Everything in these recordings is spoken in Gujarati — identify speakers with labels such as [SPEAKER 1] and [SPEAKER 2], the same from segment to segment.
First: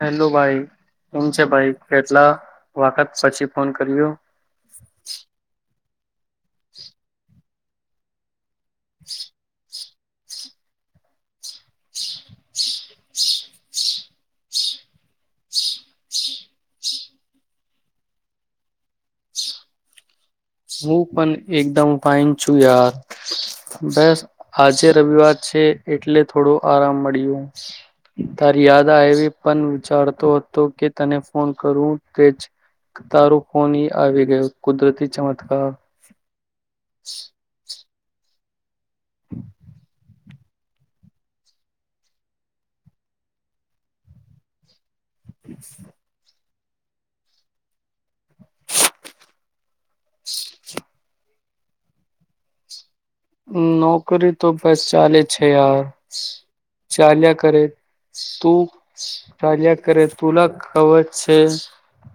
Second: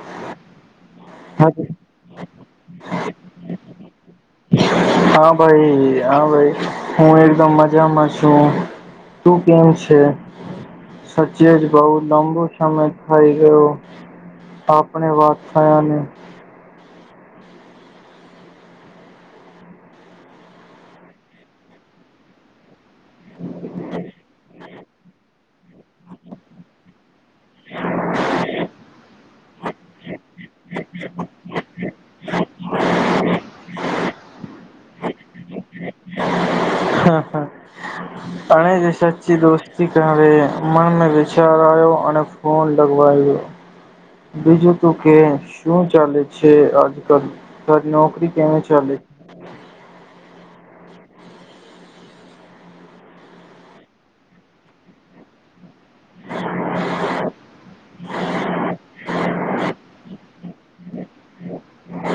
[SPEAKER 1] હેલો ભાઈ એમ છે
[SPEAKER 2] હા
[SPEAKER 1] ભાઈ કેટલા વખત પછી ફોન કર્યું
[SPEAKER 2] હા ભાઈ હા ભાઈ હું એકદમ મ જેામશું તું કેમ છ સચિ જ બઉ લાંબો સમય થાઈ ગયો આપણે વા થયાને [unintelligible] [unintelligible]
[SPEAKER 1] હું પણ એકદમ ફઇન છું યાર બસ આજે રવિવાર છે એટલે થોડો આરામ મળ્યો તારી યાદ આવીવી પણ વિચારતો હતો કે તને ફોન કરું તેજ તારો ફોન આવી ગયો કુદરતી ચમ હા
[SPEAKER 2] હા હા અને સચી દોસ્તી કરવે મનને વિચાર આવ્યો અને ફોન લગવાયયો બીજું કે શું ચાલે છે છ અજ કલ સાારી નોકરી કે ચાલી
[SPEAKER 1] નોકરી તો બસ ચાલે છે યાર ચાલ્યા કરે તું ચાલ્યા કરે તુલા ખબર છે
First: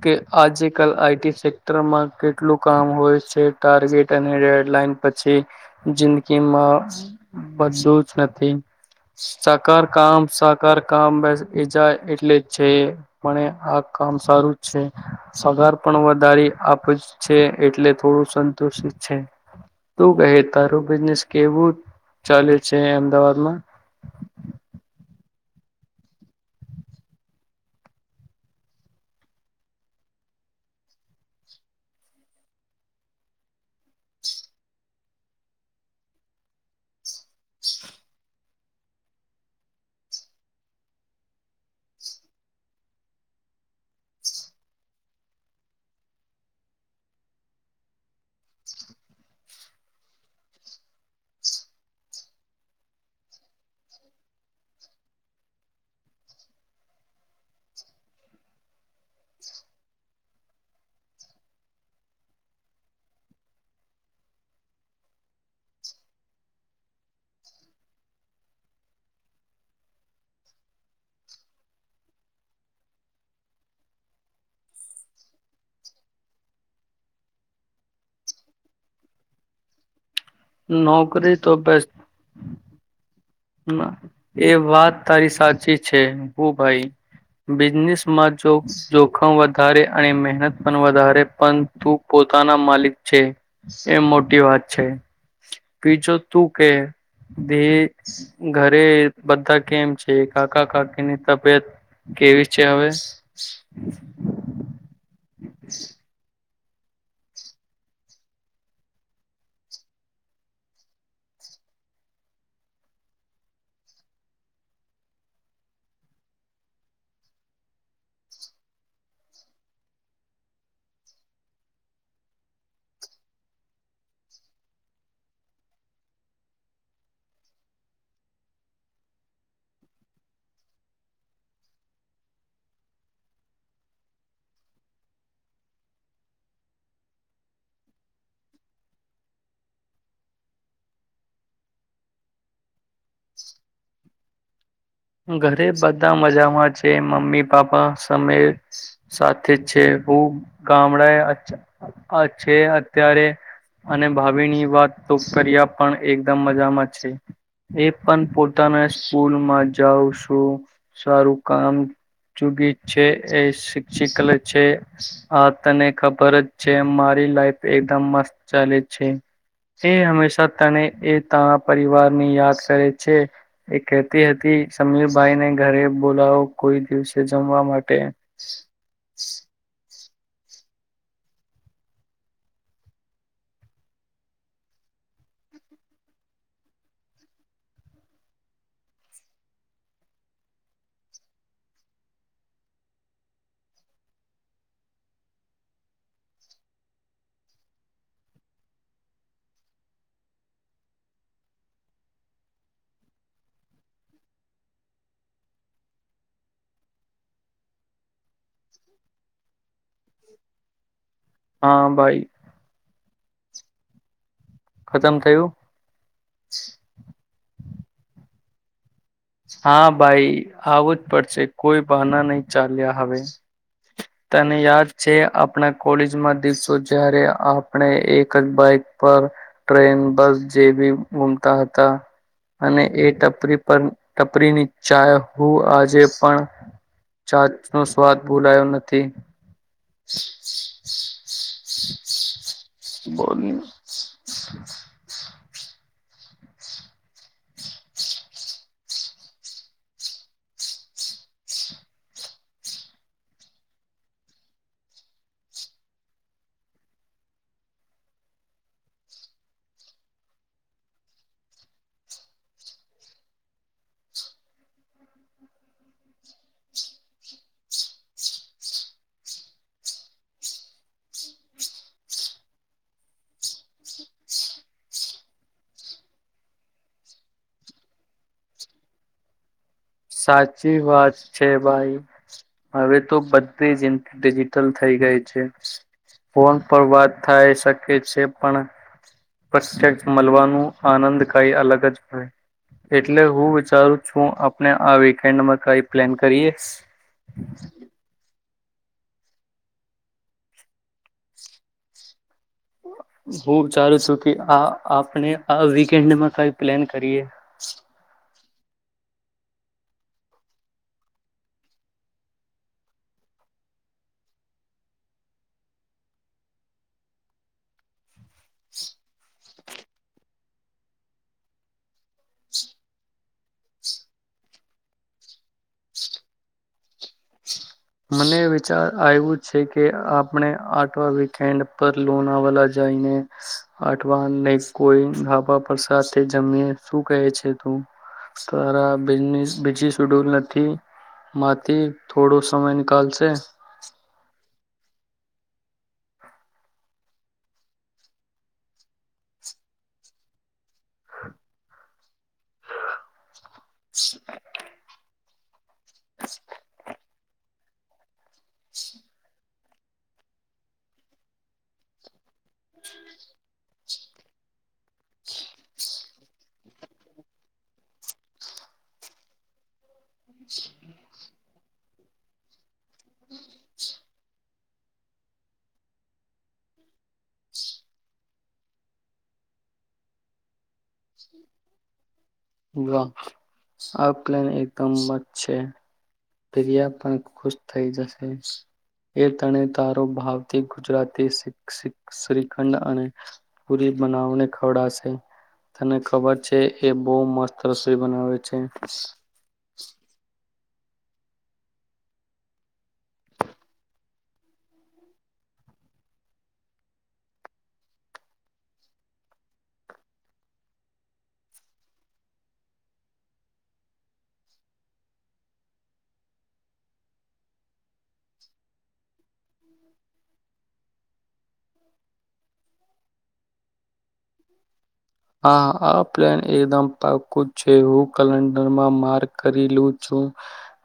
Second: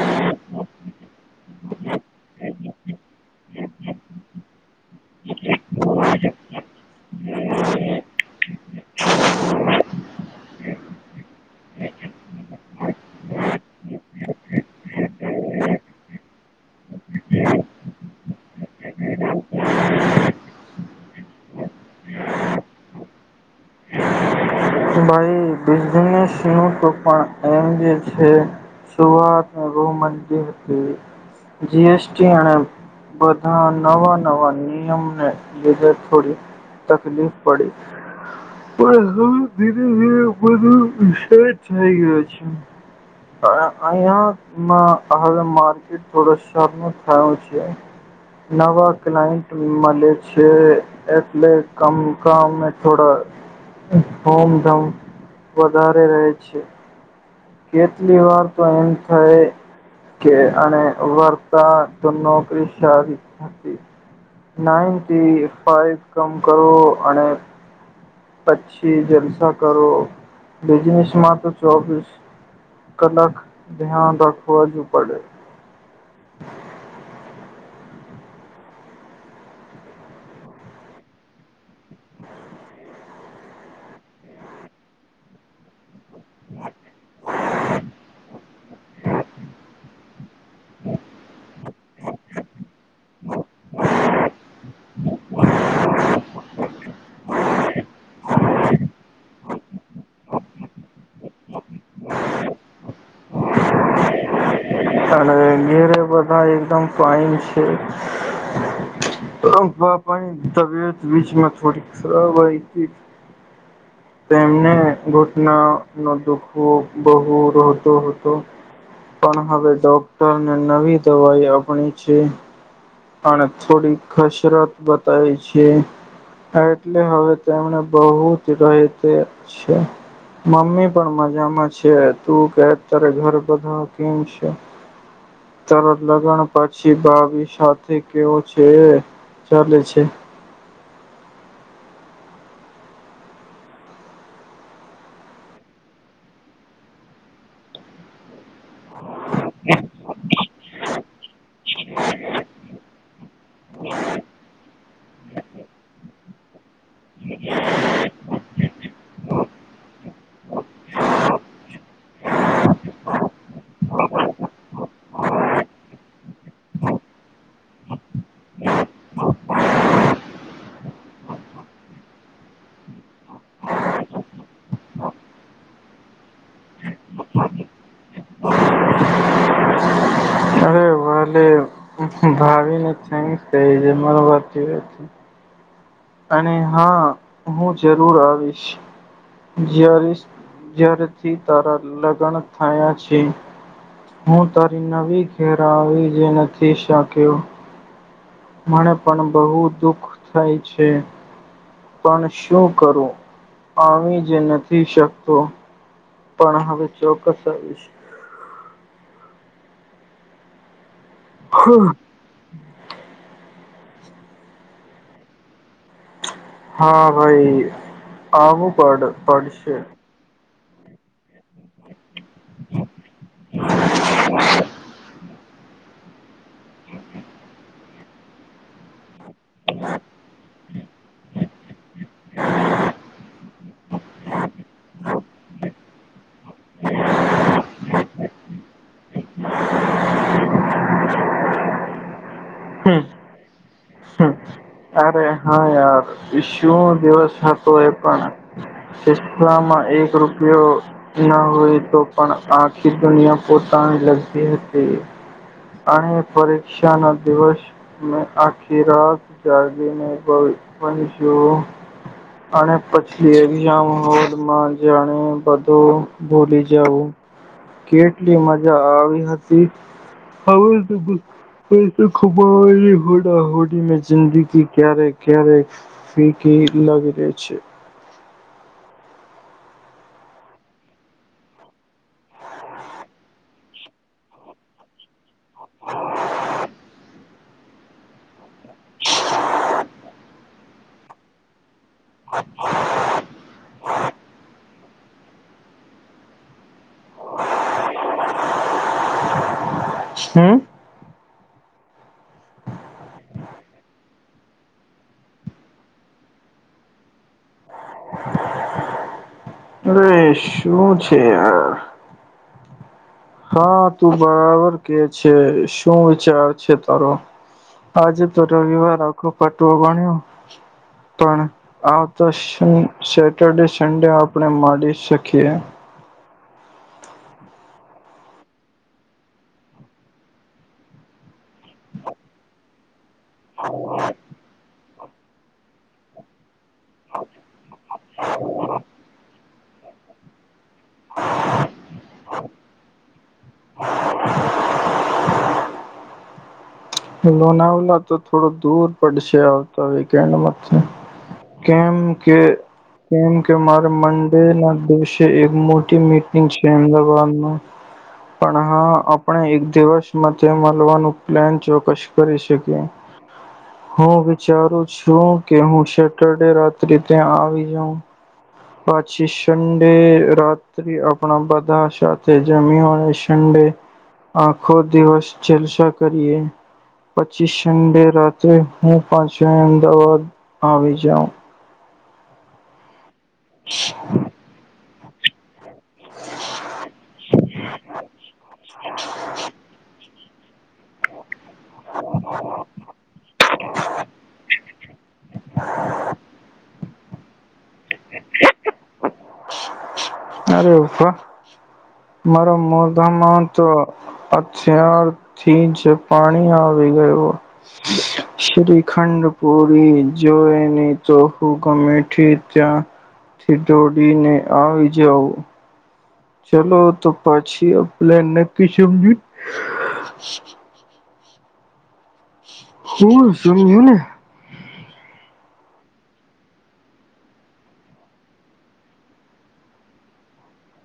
[SPEAKER 1] કે આજ કલ આઈટી સેક્ટરમાં કેટલું કામ હોય છે ટાર્ગેટ અને ડેડલાઈન પછી જિંદગીમાં બધું જ નથી સાકાર કામ સાકાર કામસ એ જાય એટલે છે પણ આ કામ સારું છે સગાર પણ વધારી આપ છે એટલે થોડું સંતુષ છે તું કહે તારું બિઝનેસ કેવું ચાલે છે અમદાવાદમાં
[SPEAKER 2] ભાઈ બિઝનેસ તો પણ એમ જે છે શઆતને બહ મી હતી જીએસટી અને બધા નવા નવા નિયમને લીધે થોડી તકલીફ પડી પણ ધીરે ધીરે બધું વિષય થઈ ગયો છે અહંમાં હવે માર્કેટ થોડો શ થયું છે નવા ક્લાયન્ટ મળે છે એટલે કમકમે થોડા ધમધામ વધારારે રહેે છે કેટલી વાર તો એમ થઈ કે અને વર્તા તો નોકરી સારી હતી નાઈી ફાઈવ કામ કરવો અને પછી જલસા કરો બિજનેસમાં તો ચોવીસ કલાક ધ્યાન રાખવા જ પડે [unintelligible]
[SPEAKER 1] નોકરી તો અભ્યસ્ એ વાત તારી સાચી છે હ ભાઈ બિઝનેસમાં જો જોખમ વધારે અને મહેનત પણ વધારે પણ તું પોતાના માલિક છે એ મોટી વાત છે બીજો તું કે ધી ઘરે બધા કેમ છે કાકા કાકીની તબિયત કેવી છે હવે
[SPEAKER 2] અને ઘેરે બધા મ ફન છે બાપાની તબિયત બીચમાં થોડીબ તેમને ઘટના નો દુખો બહુતો હતો પણ હવે ડોક્ટરને નવી દવાઈ આપણી છે અને થોડી કસરત બતાવી છે એટલે હવે તેમને બહ જ રહેતે છે મમ્મી પણ મજામાં છે તું કે ત્યારે ઘર બધાકી તાર લગ્ન પછી ભાવી સાથે કેવો છે ચાલે છે
[SPEAKER 1] ઘરે બધા મજામાં છે મમ્મી પાપા સમમેર સાથે છે હું ગામડાએ છે અત્યારે અને ભાવિની વાત તો કર્યા પણ એકદમ મજામાં છે એ પણ પોતાના સ્કૂલમાં જાઉ છું સારું કામ જુગી છે એ શિક્ષિક છે આ તને ખબર જ છે મારી લાઈફ એકદમ મસ્ત ચાલે છે એ હંમેશા તને એ તાર પરિવાર ની યાદ કરે છે એ કહેતી હતી સમીરભાઈ ને ઘરે બોલાવો કોઈ દિવસે જમવા માટે
[SPEAKER 2] અરે થ થ જ મા વા હો અને હા હું જરૂર આવીશ જ્યારે જારથી તારા લગ્ન થયા છે હું તારી નવી ઘેર આવી જે નથી શક્યો મને પણ બહુ દુખ થાય છે પણ શું કરું આવી જ નથી શકતો પણ હવે ચોક્કસ આવીશ
[SPEAKER 1] હા ભાઈ ખતમ થયું
[SPEAKER 2] હા ભાઈ આમું પાાડ
[SPEAKER 1] હા ભાઈ આવું જ પડશે કોઈ બહના નહી ચાલ્યા હવે તને યાદ છે આપણા કોલેજમાં દિવસો જય્યારે આપણે એક જ બાઈક પર ટ્રેન બસ જેવી ગુમતા હતા અને એ ટપરી પર ટપરીની ચાાય હું આજે પણ ચાચ નો સ્વાદ બોલાયો નથી બોલ
[SPEAKER 2] અરે હા યાર શું દિવસ હતો એ પણમાં એક રૂપયો ના હોય તો પણ આખી દુનિયા પોતાની લગી હતી અને પરીક્ષા ન દિવસ આખી રાત ્યો અને પછલી એક્ઝામ હોલમાં જાણે બધું ભોલી જવું કેટલી મજા આવી હતી હવે હોડી જિંદગી ક્યારે ક્યારે ફીકી લાગ રહી છે
[SPEAKER 1] સાચી વાત છે ભાઈ હવે તો બધી જિંદ ડિજિટલ થઈ ગઈ છે ફોન પર વાત થાય શકે છે પણ પ્રત્ય મળવાનું આનંદ કઈ અલગ જ એટલે હું ચાલું છું આપને આ વીકેન્ડમાં કઈ પ્લાન કરીય
[SPEAKER 2] હમ
[SPEAKER 1] હું વિચારું છું કે આ આપણે આ વીકેએન્ડમાં કઈ પ્લેન કરીએ
[SPEAKER 2] અ શું છે યાર હા તું બરાબર કે છે શું વિચાર છે તારો આજે તો રવિવાર આખો પટવો ભણ્યો પણ આવ તો સેટરડે સન્ડે આપણે માંડી શકીએ
[SPEAKER 1] મને વિચાર આવ્યું છે કે આપણે આઠવા વીકન્ડ પર લોન આવલા જઈને આઠવાને કોઈાબા પર સાથે જમીએ શું કહે છે તું તાર બીજી સડ્યુલ નથી થી થોડું સમય નિકાલશે
[SPEAKER 2] લોનાવલા તો થોડો દૂર પડશે આવતા વીકેન્ડથી કેમ કેમ ુમાર મંડેના દેશ એક મોટી મીટ છે અમદાદ પણ હા આપણે એક દિવસ માટે મળવાનું પ્લાન ચોક્કસ કરી શકે હું વિચારું છું કે હું સેટરડે રાત્રિ ત્યાં આવી જાઉં પછી ંડે રાત્રે આપણા બધા સાથે જમી્યો અને શંડે આખો દિવસ જલસા કરીએ પછી શંડે રાત્રે હું પાછ અમદાવાદ આવી જાઉં
[SPEAKER 1] વાહ આ પ્લેન એક કબત છે પ્રિયા પણ ખુશ થઈ જશે એ તણે તારો ભાગ ગુજરાતી શ્રીખંડ અને પૂરી બનાવને ખવડાશે તને ખબર છે એે બહુ મસ્ત રસોઈ બનાવે છે
[SPEAKER 2] [unintelligible] અરે વા મારા મોઘામાં તો અથ્યાર થી જ પાણી આવી ગયયો શ્રીખંડ પુરી જોઈ નહી તો હું ગમેઠી ત્યાંથી દો બને આ વિજય આવું ચલો તો પછી આ પ્લેન નક્કી સમજુ હું સમમીું ને
[SPEAKER 1] હા આ પ્લેન એકદમ પાકું જ છે હું કેલેન્ડરમાં માર્ક કરી લું છું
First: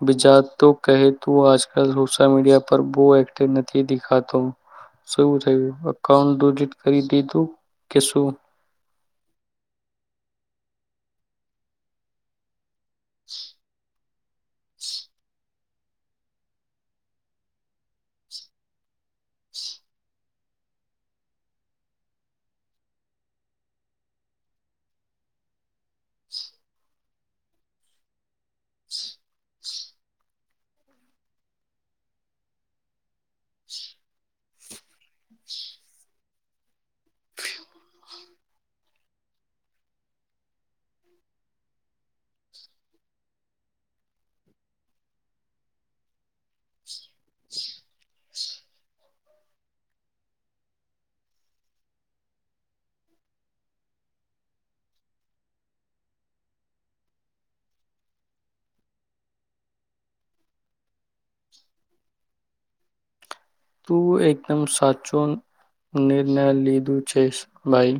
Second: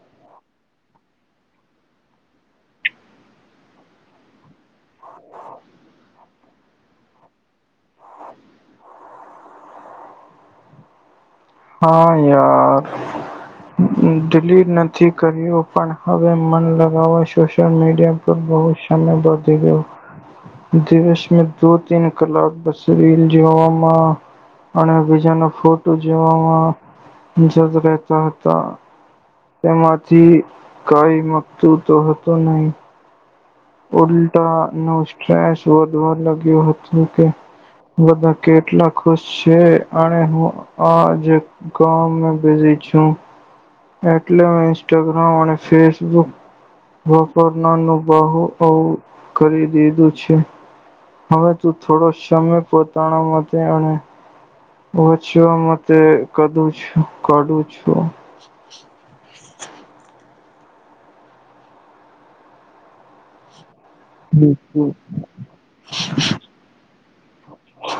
[SPEAKER 1] બીજા તો કહે તું આજકાલ સોશિયલ મીડિયા પર બહુ એક્ટિવ નથી દેખાતોું શ થયું અાઉન્ટ ડિટ કરી દીધું કે શું
[SPEAKER 2] હા યાર [unintelligible] ડિલીટ નથી કર્યો પણ હવે મન લગાવવા સોશિયલ મીડિયા પર બહુ સમય વધી ગયો દિવસ દો તન કલાક બસ રીલ જોવામાં અને બીજા ફોટો રહેતા હતા તેમાંથી કઈ મગતું તો હતું નહી વધવા લાગ્યો હતું કે બધા કેટલા ખુશ છે અને હું આજ એટલે ઇસ્ટાગ્રામ અને ફેસબુકપર બુ બું કરી દીધું છે હવે તું થોડો સમય પોતાના માટે એને વચવા માટે કું છું કાઢું છું
[SPEAKER 1] તું એકદમ
[SPEAKER 2] બિલકુલ
[SPEAKER 1] સાચો નિર્ણય લીધો છે ભાઈ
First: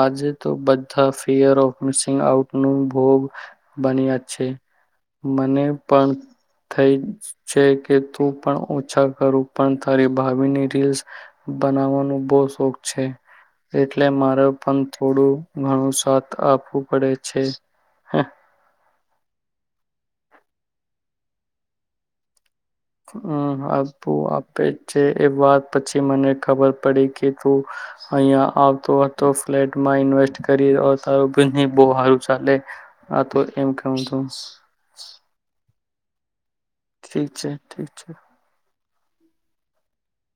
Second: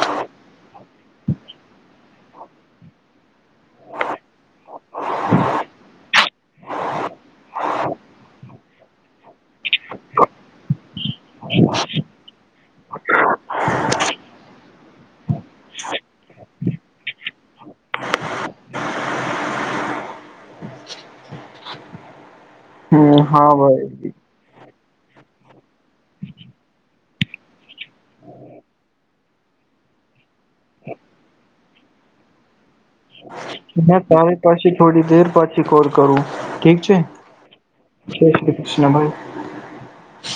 [SPEAKER 1] આજે તો બધા ફિયર ઓફ મિ આઉટ નું ભોગ બન્યા છે મને પણ થઈ છે કે તું પણ અચ્છા કરું પણ તારી ભાવિની રીલસ બનાવવાનું બહ શોખ છે એટલે મારે પણ થોડું ઘણું સાથ આપ વું પડે છે હ હમ
[SPEAKER 2] હા ભાઈ.
[SPEAKER 1] હું આપે એ વાત પછી મને ખબર પડી કે તું અહિયાં આવતો હતો ફ્લેટમાં ઇન્વેસ્ટ કરી સારો બને બહુ સારું ચાલે હા તો એમ કઉ
[SPEAKER 2] હ
[SPEAKER 1] છું
[SPEAKER 2] તારે પાછી થોડી દર પછી કર કરું ઠીક છે
[SPEAKER 1] છે ઠીક છે
[SPEAKER 2] જય શ્રી કૃષ્ણ ભાઈ હ